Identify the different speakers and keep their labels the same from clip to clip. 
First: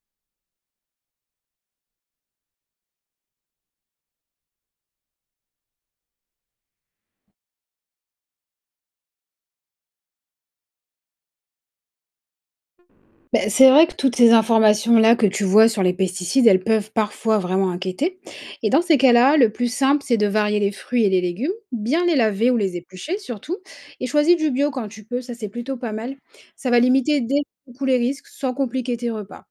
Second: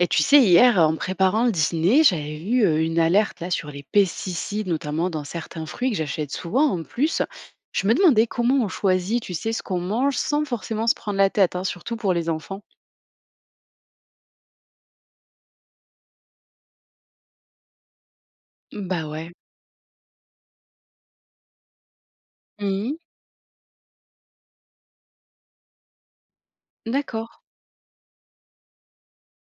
Speaker 1: Et tu sais, hier, en préparant le dîner, j'avais vu une alerte là sur les pesticides, notamment dans certains fruits que j'achète souvent en plus. Je me demandais comment on choisit, tu sais, ce qu'on mange sans forcément se prendre la tête, hein, surtout pour les enfants.
Speaker 2: Beh, c'est vrai que toutes ces informations-là que tu vois sur les pesticides, elles peuvent parfois vraiment inquiéter. Et dans ces
Speaker 1: Bah ouais.
Speaker 2: cas-là, le plus simple, c'est de varier les fruits et les légumes, bien les laver ou les
Speaker 1: Mhm.
Speaker 2: éplucher surtout, et choisis du bio quand tu peux, ça c'est plutôt pas mal. Ça va limiter
Speaker 1: D'accord.
Speaker 2: dès le coup les risques sans compliquer tes repas.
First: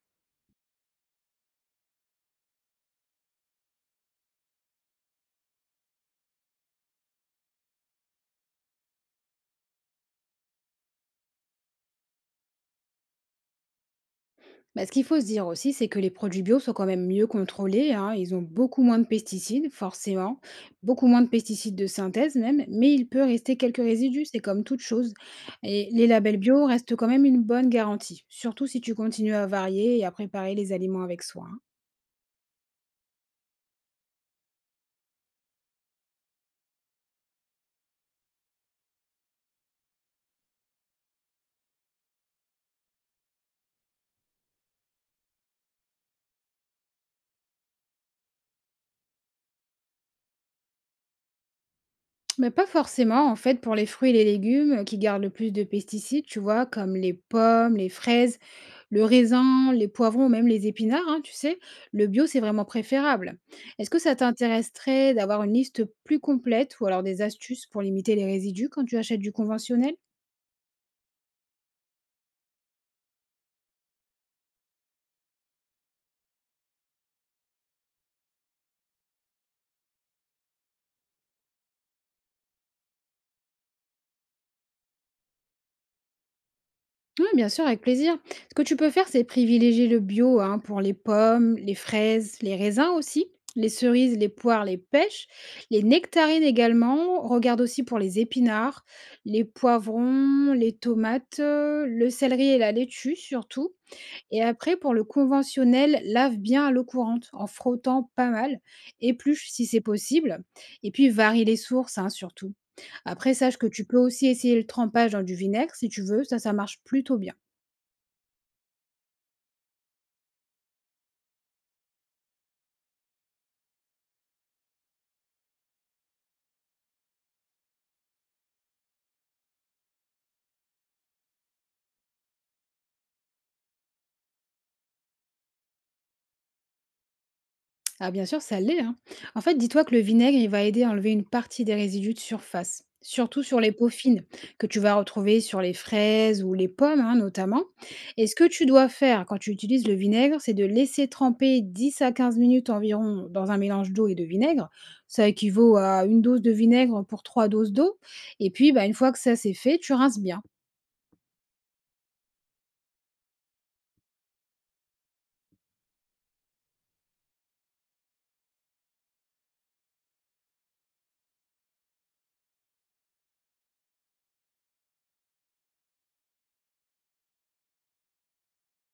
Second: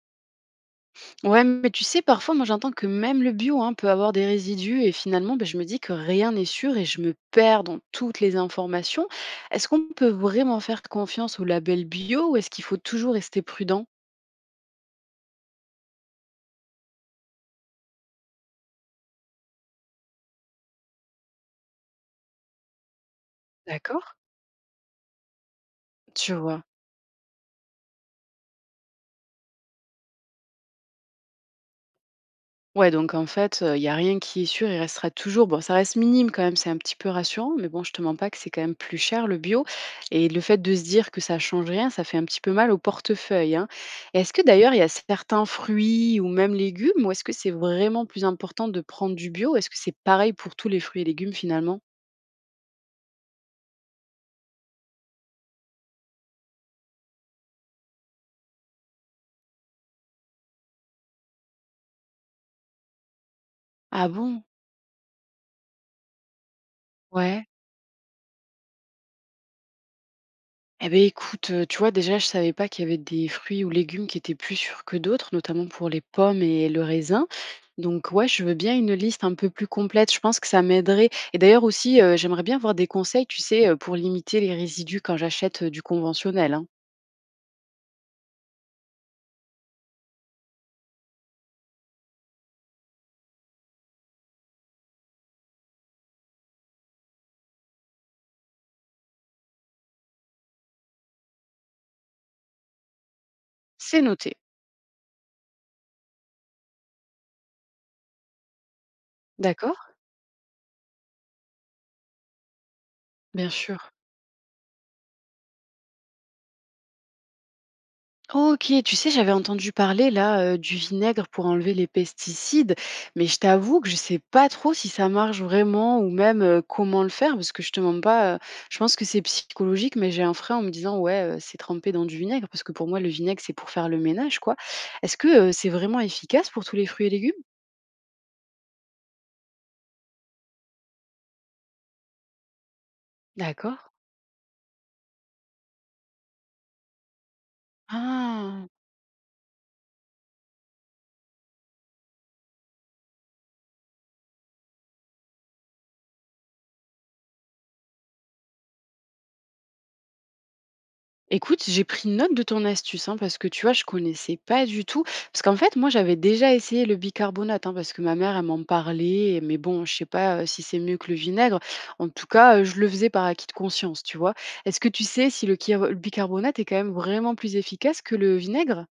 Speaker 1: Ouais, mais tu sais, parfois, moi j'entends que même le bio hein, peut avoir des résidus et finalement, ben, je me dis que rien n'est sûr et je me perds dans toutes les informations. Est-ce qu'on peut vraiment faire confiance au label bio ou est-ce qu'il faut toujours rester prudent?
Speaker 2: Bah, ce qu'il faut se dire aussi, c'est que les produits bio sont quand même mieux contrôlés, hein. Ils ont beaucoup moins de pesticides, forcément, beaucoup moins de pesticides de synthèse même, mais il peut rester quelques
Speaker 1: D'accord.
Speaker 2: résidus, c'est comme toute chose. Et les
Speaker 1: Tu
Speaker 2: labels
Speaker 1: vois.
Speaker 2: bio restent quand même une bonne garantie, surtout si tu continues à varier et à préparer les aliments avec soin, hein.
Speaker 1: Ouais, donc en fait, il y a rien qui est sûr, il restera toujours bon, ça reste minime quand même, c'est un petit peu rassurant, mais bon, je te mens pas que c'est quand même plus cher le bio et le fait de se dire que ça change rien, ça fait un petit peu mal au portefeuille, hein. Est-ce que d'ailleurs il y a certains fruits ou même légumes où est-ce que c'est vraiment plus important de prendre du bio? Est-ce que c'est pareil pour tous les fruits et légumes finalement?
Speaker 2: Mais pas forcément, en fait, pour les fruits et les légumes qui gardent le plus de pesticides, tu vois, comme les pommes, les fraises, le raisin, les poivrons, même les épinards, hein, tu sais, le bio, c'est vraiment préférable. Est-ce que
Speaker 1: Ah
Speaker 2: ça
Speaker 1: bon?
Speaker 2: t'intéresserait d'avoir une liste plus complète ou alors des
Speaker 1: Ouais.
Speaker 2: astuces pour limiter les résidus quand tu achètes du conventionnel?
Speaker 1: Eh ben écoute, tu vois, déjà, je savais pas qu'il y avait des fruits ou légumes qui étaient plus sûrs que d'autres, notamment pour les pommes et le raisin. Donc ouais, je veux bien une liste un peu plus complète, je pense que ça m'aiderait et d'ailleurs aussi, j'aimerais bien avoir des conseils, tu sais, pour limiter les résidus quand j'achète, du conventionnel, hein.
Speaker 2: Oui, bien sûr, avec plaisir. Ce que tu peux faire, c'est privilégier le bio hein, pour les pommes, les fraises, les raisins aussi, les cerises, les poires, les pêches, les nectarines également. Regarde aussi pour les épinards, les poivrons, les tomates, le céleri et la laitue surtout.
Speaker 1: C'est noté.
Speaker 2: Et après, pour le conventionnel, lave bien à l'eau courante en frottant pas mal, épluche si
Speaker 1: D'accord,
Speaker 2: c'est possible, et puis varie les sources hein, surtout. Après,
Speaker 1: bien
Speaker 2: sache que
Speaker 1: sûr.
Speaker 2: tu peux aussi essayer le trempage dans du vinaigre si tu veux, ça marche plutôt bien.
Speaker 1: OK, tu sais, j'avais entendu parler là, du vinaigre pour enlever les pesticides, mais je t'avoue que je sais pas trop si ça marche vraiment ou même, comment le faire parce que je te mens pas, je pense que c'est psychologique, mais j'ai un frein en me disant: «Ouais, c'est trempé dans du vinaigre» parce que pour moi le vinaigre c'est pour faire le ménage quoi. Est-ce que, c'est vraiment efficace pour tous les fruits et légumes?
Speaker 2: Ah bien sûr, ça l'est, hein. En fait, dis-toi que le vinaigre, il va aider à enlever une partie des résidus de surface, surtout sur les
Speaker 1: D'accord.
Speaker 2: peaux fines, que tu vas retrouver sur les fraises ou les pommes hein, notamment. Et ce que tu
Speaker 1: Ah!
Speaker 2: dois faire quand tu utilises le vinaigre, c'est de laisser tremper 10 à 15 minutes environ dans un mélange d'eau et de vinaigre. Ça équivaut à une dose de vinaigre pour trois doses d'eau et puis, bah, une fois que ça, c'est fait, tu rinces bien.
Speaker 1: Écoute, j'ai pris note de ton astuce, hein, parce que tu vois, je connaissais pas du tout. Parce qu'en fait, moi, j'avais déjà essayé le bicarbonate, hein, parce que ma mère, elle m'en parlait, mais bon, je sais pas si c'est mieux que le vinaigre. En tout cas, je le faisais par acquis de conscience, tu vois. Est-ce que tu sais si le le bicarbonate est quand même vraiment plus efficace que le vinaigre?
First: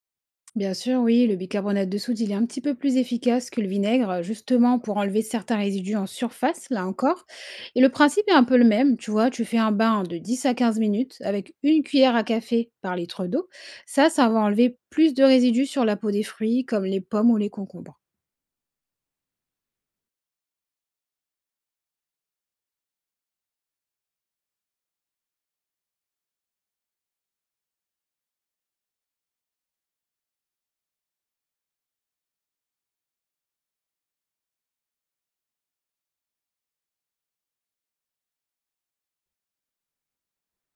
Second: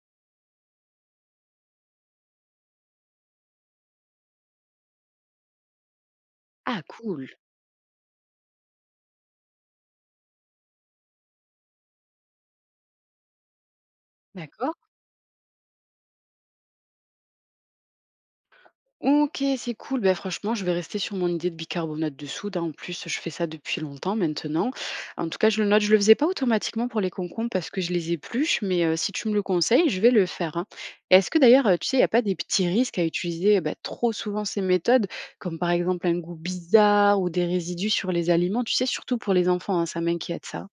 Speaker 2: Bien sûr, oui, le bicarbonate de soude, il est un petit peu plus efficace que le vinaigre, justement pour enlever certains résidus en surface,
Speaker 1: Ah,
Speaker 2: là encore.
Speaker 1: cool,
Speaker 2: Et le principe est un peu le même, tu vois, tu fais un bain de 10 à 15 minutes avec une cuillère à café par litre d'eau. Ça va
Speaker 1: d'accord.
Speaker 2: enlever plus de résidus sur la peau des fruits, comme les pommes ou les concombres.
Speaker 1: OK, c'est cool. Ben franchement, je vais rester sur mon idée de bicarbonate de soude, hein. En plus, je fais ça depuis longtemps maintenant. En tout cas, je le note. Je le faisais pas automatiquement pour les concombres parce que je les épluche, mais si tu me le conseilles, je vais le faire. Hein. Et Est-ce que d'ailleurs, tu sais, il n'y a pas des petits risques à utiliser bah, trop souvent ces méthodes, comme par exemple un goût bizarre ou des résidus sur les aliments? Tu sais, surtout pour les enfants, hein, ça m'inquiète ça.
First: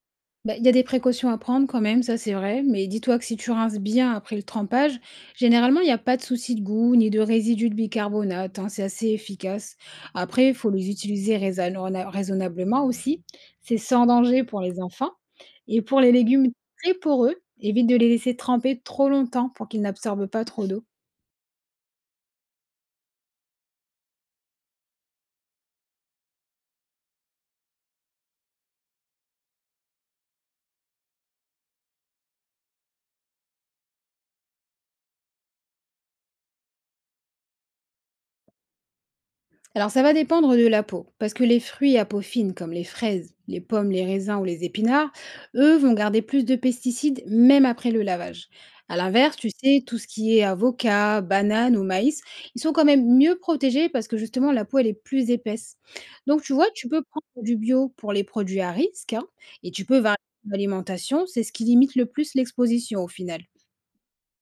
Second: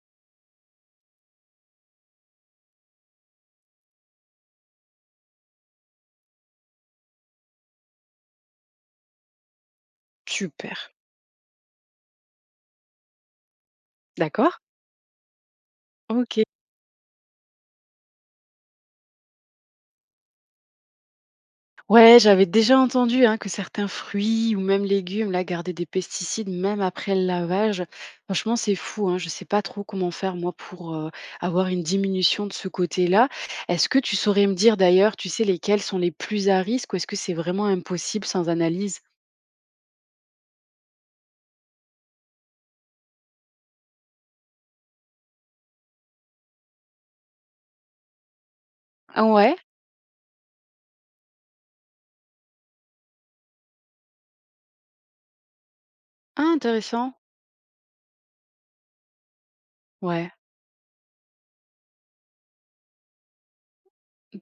Speaker 2: Bah, il y a des précautions à prendre quand même, ça c'est vrai, mais dis-toi que si tu rinces bien après le trempage, généralement il n'y a pas de souci de goût ni de résidus de bicarbonate, hein, c'est assez efficace. Après, il faut
Speaker 1: Super.
Speaker 2: les utiliser raisonnablement aussi, c'est sans danger
Speaker 1: D'accord?
Speaker 2: pour les enfants. Et pour les
Speaker 1: Ok.
Speaker 2: légumes très poreux, évite de les laisser tremper trop longtemps pour qu'ils n'absorbent pas trop d'eau.
Speaker 1: Ouais, j'avais déjà entendu hein, que certains fruits ou même légumes là, gardaient des pesticides même après le lavage. Franchement, c'est fou. Hein, je ne sais pas trop comment faire moi pour avoir une diminution de ce côté-là. Est-ce que tu saurais me dire d'ailleurs, tu sais, lesquels sont les plus à risque ou est-ce que c'est vraiment impossible sans analyse?
Speaker 2: Alors ça va dépendre de la peau, parce que les fruits à peau fine comme les fraises, les pommes, les raisins ou les épinards, eux vont garder plus de pesticides même après le lavage. À
Speaker 1: Ah
Speaker 2: l'inverse, tu
Speaker 1: ouais,
Speaker 2: sais, tout ce qui est avocat, banane ou maïs, ils sont quand même mieux protégés parce que justement la peau elle est plus épaisse. Donc tu
Speaker 1: ah,
Speaker 2: vois, tu peux
Speaker 1: intéressant.
Speaker 2: prendre du bio pour les produits à risque hein, et tu peux varier
Speaker 1: Ouais.
Speaker 2: ton alimentation, c'est ce qui limite le plus l'exposition au final.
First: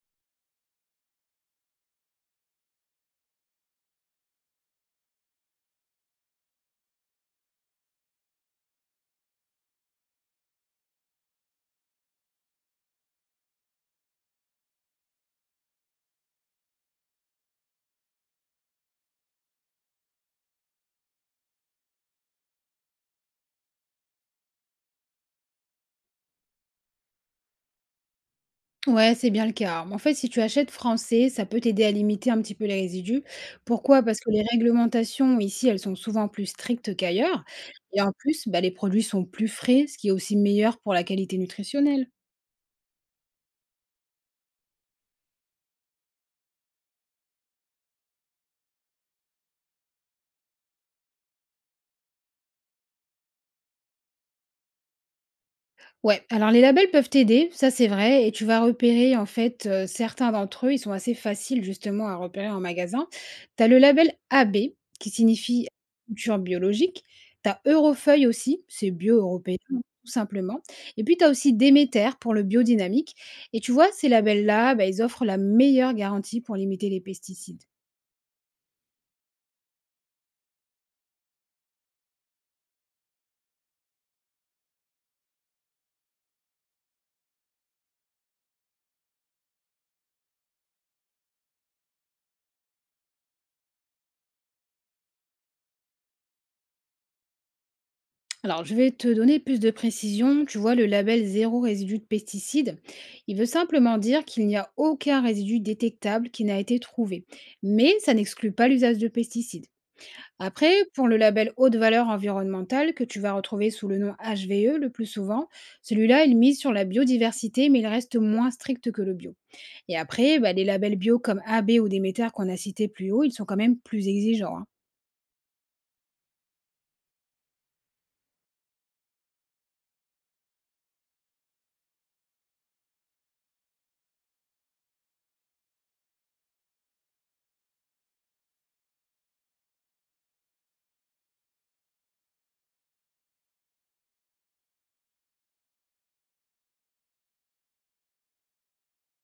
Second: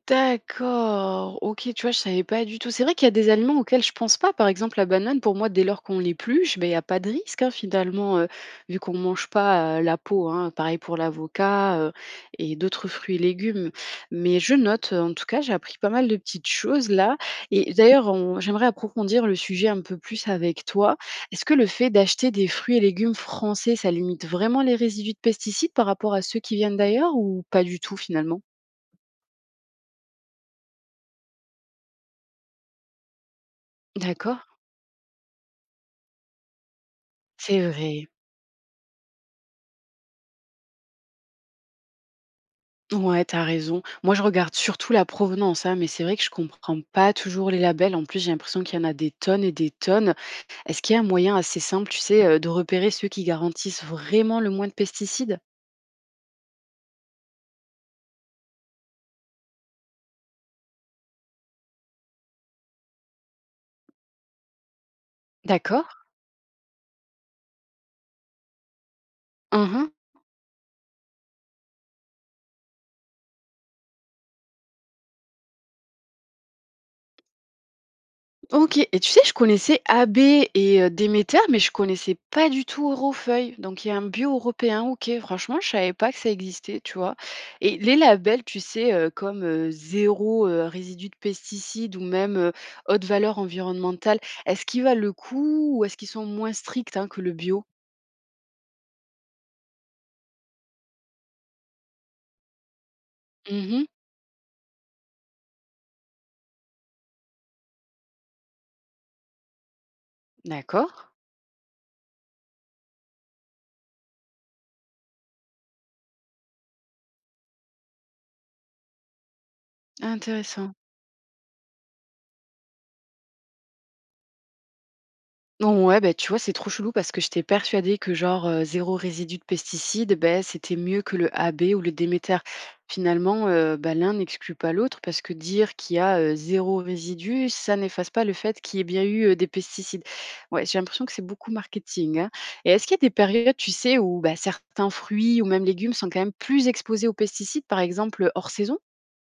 Speaker 1: D'accord, OK, tu vois, je savais pas du tout. C'est vrai qu'il y a des aliments auxquels je pense pas. Par exemple, la banane, pour moi, dès lors qu'on l'épluche, ben il y a pas de risque, hein, finalement, vu qu'on ne mange pas, la peau, hein. Pareil pour l'avocat, et d'autres fruits et légumes. Mais je note, en tout cas, j'ai appris pas mal de petites choses là. Et d'ailleurs, on j'aimerais approfondir le sujet un peu plus avec toi. Est-ce que le fait d'acheter des fruits et légumes français, ça limite vraiment les résidus de pesticides par rapport à ceux qui viennent d'ailleurs ou pas du tout finalement?
Speaker 2: Ouais, c'est bien le cas. Alors, en fait, si tu achètes français, ça peut t'aider à limiter un petit peu les résidus. Pourquoi? Parce que les
Speaker 1: D'accord.
Speaker 2: réglementations ici, elles sont souvent plus strictes qu'ailleurs.
Speaker 1: C'est
Speaker 2: Et
Speaker 1: vrai.
Speaker 2: en plus, bah, les produits sont plus frais, ce qui est aussi meilleur pour la qualité nutritionnelle.
Speaker 1: Ouais, t'as raison. Moi, je regarde surtout la provenance, hein, mais c'est vrai que je comprends pas toujours les labels. En plus, j'ai l'impression qu'il y en a des tonnes et des tonnes. Est-ce qu'il y a un moyen assez simple, tu sais, de repérer ceux qui garantissent vraiment le moins de pesticides?
Speaker 2: Ouais, alors les labels peuvent t'aider, ça c'est vrai, et tu vas repérer en fait certains d'entre eux, ils sont assez faciles justement à repérer en magasin. Tu as le label AB qui signifie
Speaker 1: D'accord.
Speaker 2: culture biologique, tu as Eurofeuille aussi, c'est bio européen tout simplement, et puis tu as aussi Déméter pour le biodynamique. Et tu vois, ces labels-là, bah, ils offrent la meilleure garantie pour limiter les pesticides.
Speaker 1: OK et tu sais, je connaissais AB et Déméter, mais je connaissais pas du tout Eurofeuille, donc il y a un bio européen, OK. Franchement, je savais pas que ça existait, tu vois? Et les labels, tu sais, comme, 0, résidu de pesticides ou même, haute valeur environnementale, est-ce qu'ils valent le coup ou est-ce qu'ils sont moins stricts, hein, que le bio?
Speaker 2: Alors, je vais te donner plus de précision. Tu vois, le label zéro résidu de pesticides, il veut
Speaker 1: Mmh.
Speaker 2: simplement dire qu'il n'y a aucun résidu détectable qui n'a été trouvé. Mais ça n'exclut pas l'usage de pesticides. Après,
Speaker 1: D'accord.
Speaker 2: pour le label haute valeur environnementale que tu vas retrouver sous le nom HVE le plus souvent, celui-là, il mise sur la biodiversité, mais il reste moins strict que le bio. Et après, bah, les
Speaker 1: Intéressant.
Speaker 2: labels bio comme AB ou Déméter qu'on a cités plus haut, ils sont quand même plus exigeants, hein.
Speaker 1: Non, ouais, bah, tu vois, c'est trop chelou parce que j'étais persuadée que genre 0 résidu de pesticides, ben c'était mieux que le AB ou le Déméter. Finalement, bah, l'un n'exclut pas l'autre parce que dire qu'il y a, 0 résidu, ça n'efface pas le fait qu'il y ait bien eu, des pesticides. Ouais, j'ai l'impression que c'est beaucoup marketing, hein, et est-ce qu'il y a des périodes, tu sais, où, bah, certains fruits ou même légumes sont quand même plus exposés aux pesticides, par exemple, hors saison?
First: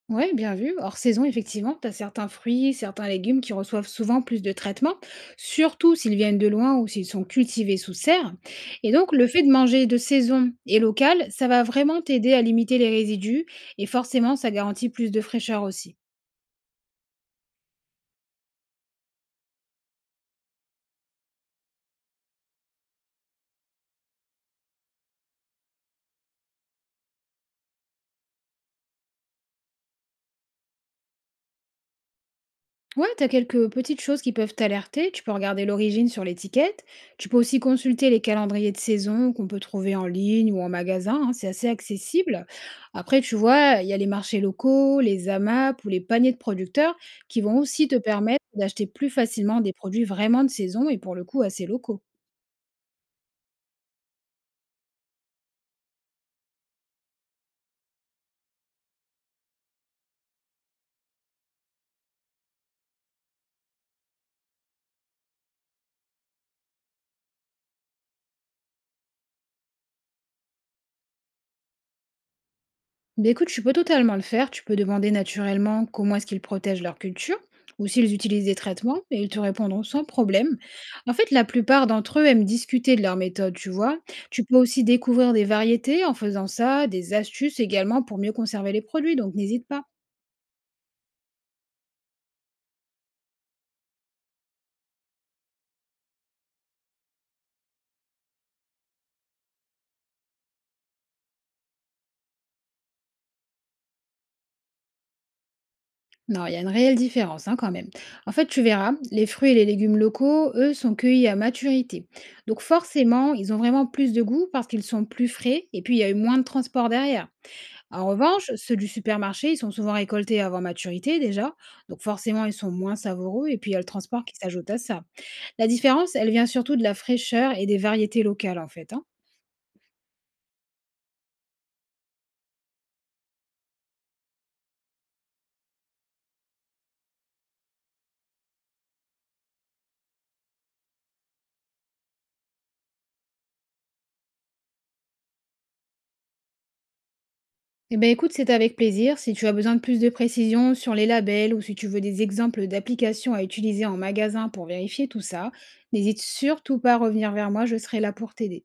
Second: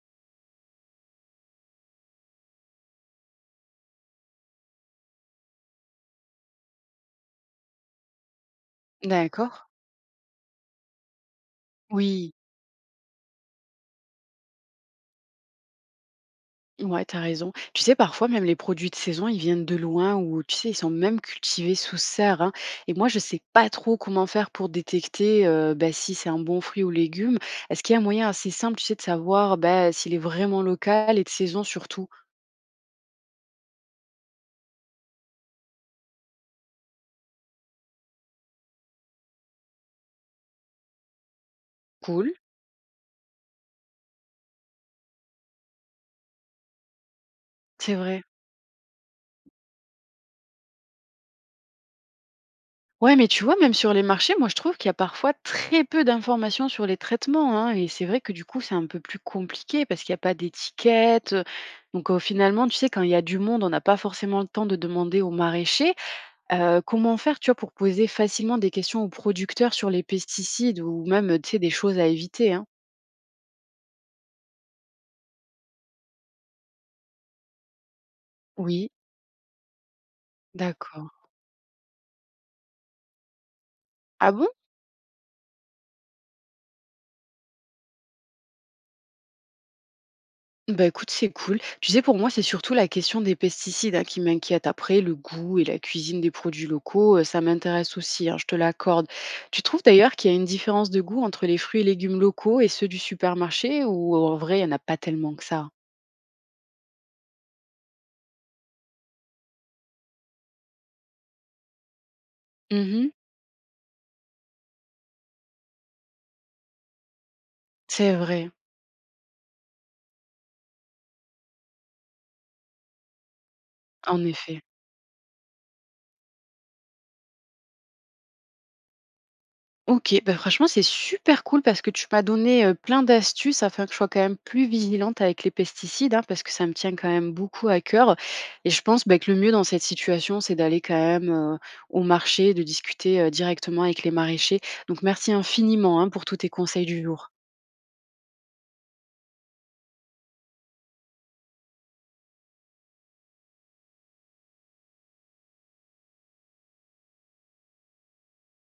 Speaker 2: Ouais, bien vu. Hors saison, effectivement, tu as certains fruits, certains légumes qui reçoivent souvent plus de traitements, surtout s'ils viennent de loin ou s'ils sont cultivés sous serre. Et donc, le fait de
Speaker 1: D'accord.
Speaker 2: manger de saison et local, ça va vraiment
Speaker 1: Oui.
Speaker 2: t'aider à limiter les résidus et forcément, ça garantit plus de fraîcheur aussi.
Speaker 1: Ouais, t'as raison. Tu sais, parfois, même les produits de saison, ils viennent de loin ou, tu sais, ils sont même cultivés sous serre. Hein. Et moi, je sais pas trop comment faire pour détecter bah, si c'est un bon fruit ou légume. Est-ce qu'il y a un moyen assez simple, tu sais, de savoir bah, s'il est vraiment local et de saison surtout?
Speaker 2: Ouais, t'as quelques petites choses qui peuvent t'alerter. Tu peux regarder l'origine sur l'étiquette. Tu peux aussi consulter les calendriers de saison qu'on peut trouver en ligne ou en magasin, hein, c'est assez
Speaker 1: Cool,
Speaker 2: accessible. Après, tu vois, il y a les marchés locaux, les AMAP ou les paniers de producteurs qui vont aussi
Speaker 1: c'est
Speaker 2: te
Speaker 1: vrai.
Speaker 2: permettre d'acheter plus facilement des produits vraiment de saison et pour le coup assez locaux.
Speaker 1: Ouais, mais tu vois, même sur les marchés, moi, je trouve qu'il y a parfois très peu d'informations sur les traitements. Hein. Et c'est vrai que du coup, c'est un peu plus compliqué parce qu'il n'y a pas d'étiquette. Donc finalement, tu sais, quand il y a du monde, on n'a pas forcément le temps de demander aux maraîchers. Comment faire, tu vois, pour poser facilement des questions aux producteurs sur les pesticides ou même, tu sais, des choses à éviter, hein?
Speaker 2: Bah, écoute, tu peux totalement le faire. Tu peux demander naturellement comment est-ce qu'ils protègent leur culture ou s'ils utilisent des
Speaker 1: Oui.
Speaker 2: traitements et ils te répondront sans problème.
Speaker 1: D'accord.
Speaker 2: En fait, la plupart d'entre eux aiment discuter de leur méthode, tu vois.
Speaker 1: Ah
Speaker 2: Tu
Speaker 1: bon?
Speaker 2: peux aussi découvrir des variétés en faisant ça, des astuces également pour mieux conserver les produits, donc n'hésite pas.
Speaker 1: Bah, écoute, c'est cool. Tu sais, pour moi, c'est surtout la question des pesticides, hein, qui m'inquiète. Après, le goût et la cuisine des produits locaux, ça m'intéresse aussi, hein, je te l'accorde. Tu trouves d'ailleurs qu'il y a une différence de goût entre les fruits et légumes locaux et ceux du supermarché ou en vrai, il y en a pas tellement que ça?
Speaker 2: Non, il y a une réelle différence hein, quand même. En fait, tu verras, les fruits et les légumes locaux, eux, sont cueillis à maturité. Donc
Speaker 1: Mmh.
Speaker 2: forcément, ils ont vraiment plus de goût parce qu'ils sont plus frais et puis il y a eu moins de transport derrière. En
Speaker 1: C'est vrai,
Speaker 2: revanche, ceux du supermarché, ils sont souvent récoltés avant maturité déjà, donc forcément ils sont moins savoureux et puis il y a le transport
Speaker 1: en
Speaker 2: qui
Speaker 1: effet.
Speaker 2: s'ajoute à ça. La différence, elle vient surtout de la fraîcheur et des variétés locales en fait, hein.
Speaker 1: OK, bah, franchement, c'est super cool parce que tu m'as donné, plein d'astuces afin que je sois quand même plus vigilante avec les pesticides, hein, parce que ça me tient quand même beaucoup à cœur et je pense, bah, que le mieux dans cette situation, c'est d'aller quand même, au marché, de discuter, directement avec les maraîchers. Donc merci infiniment, hein, pour tous tes conseils du jour.
Speaker 2: Eh bien écoute, c'est avec plaisir. Si tu as besoin de plus de précisions sur les labels ou si tu veux des exemples d'applications à utiliser en magasin pour vérifier tout ça, n'hésite surtout pas à revenir vers moi, je serai là pour t'aider.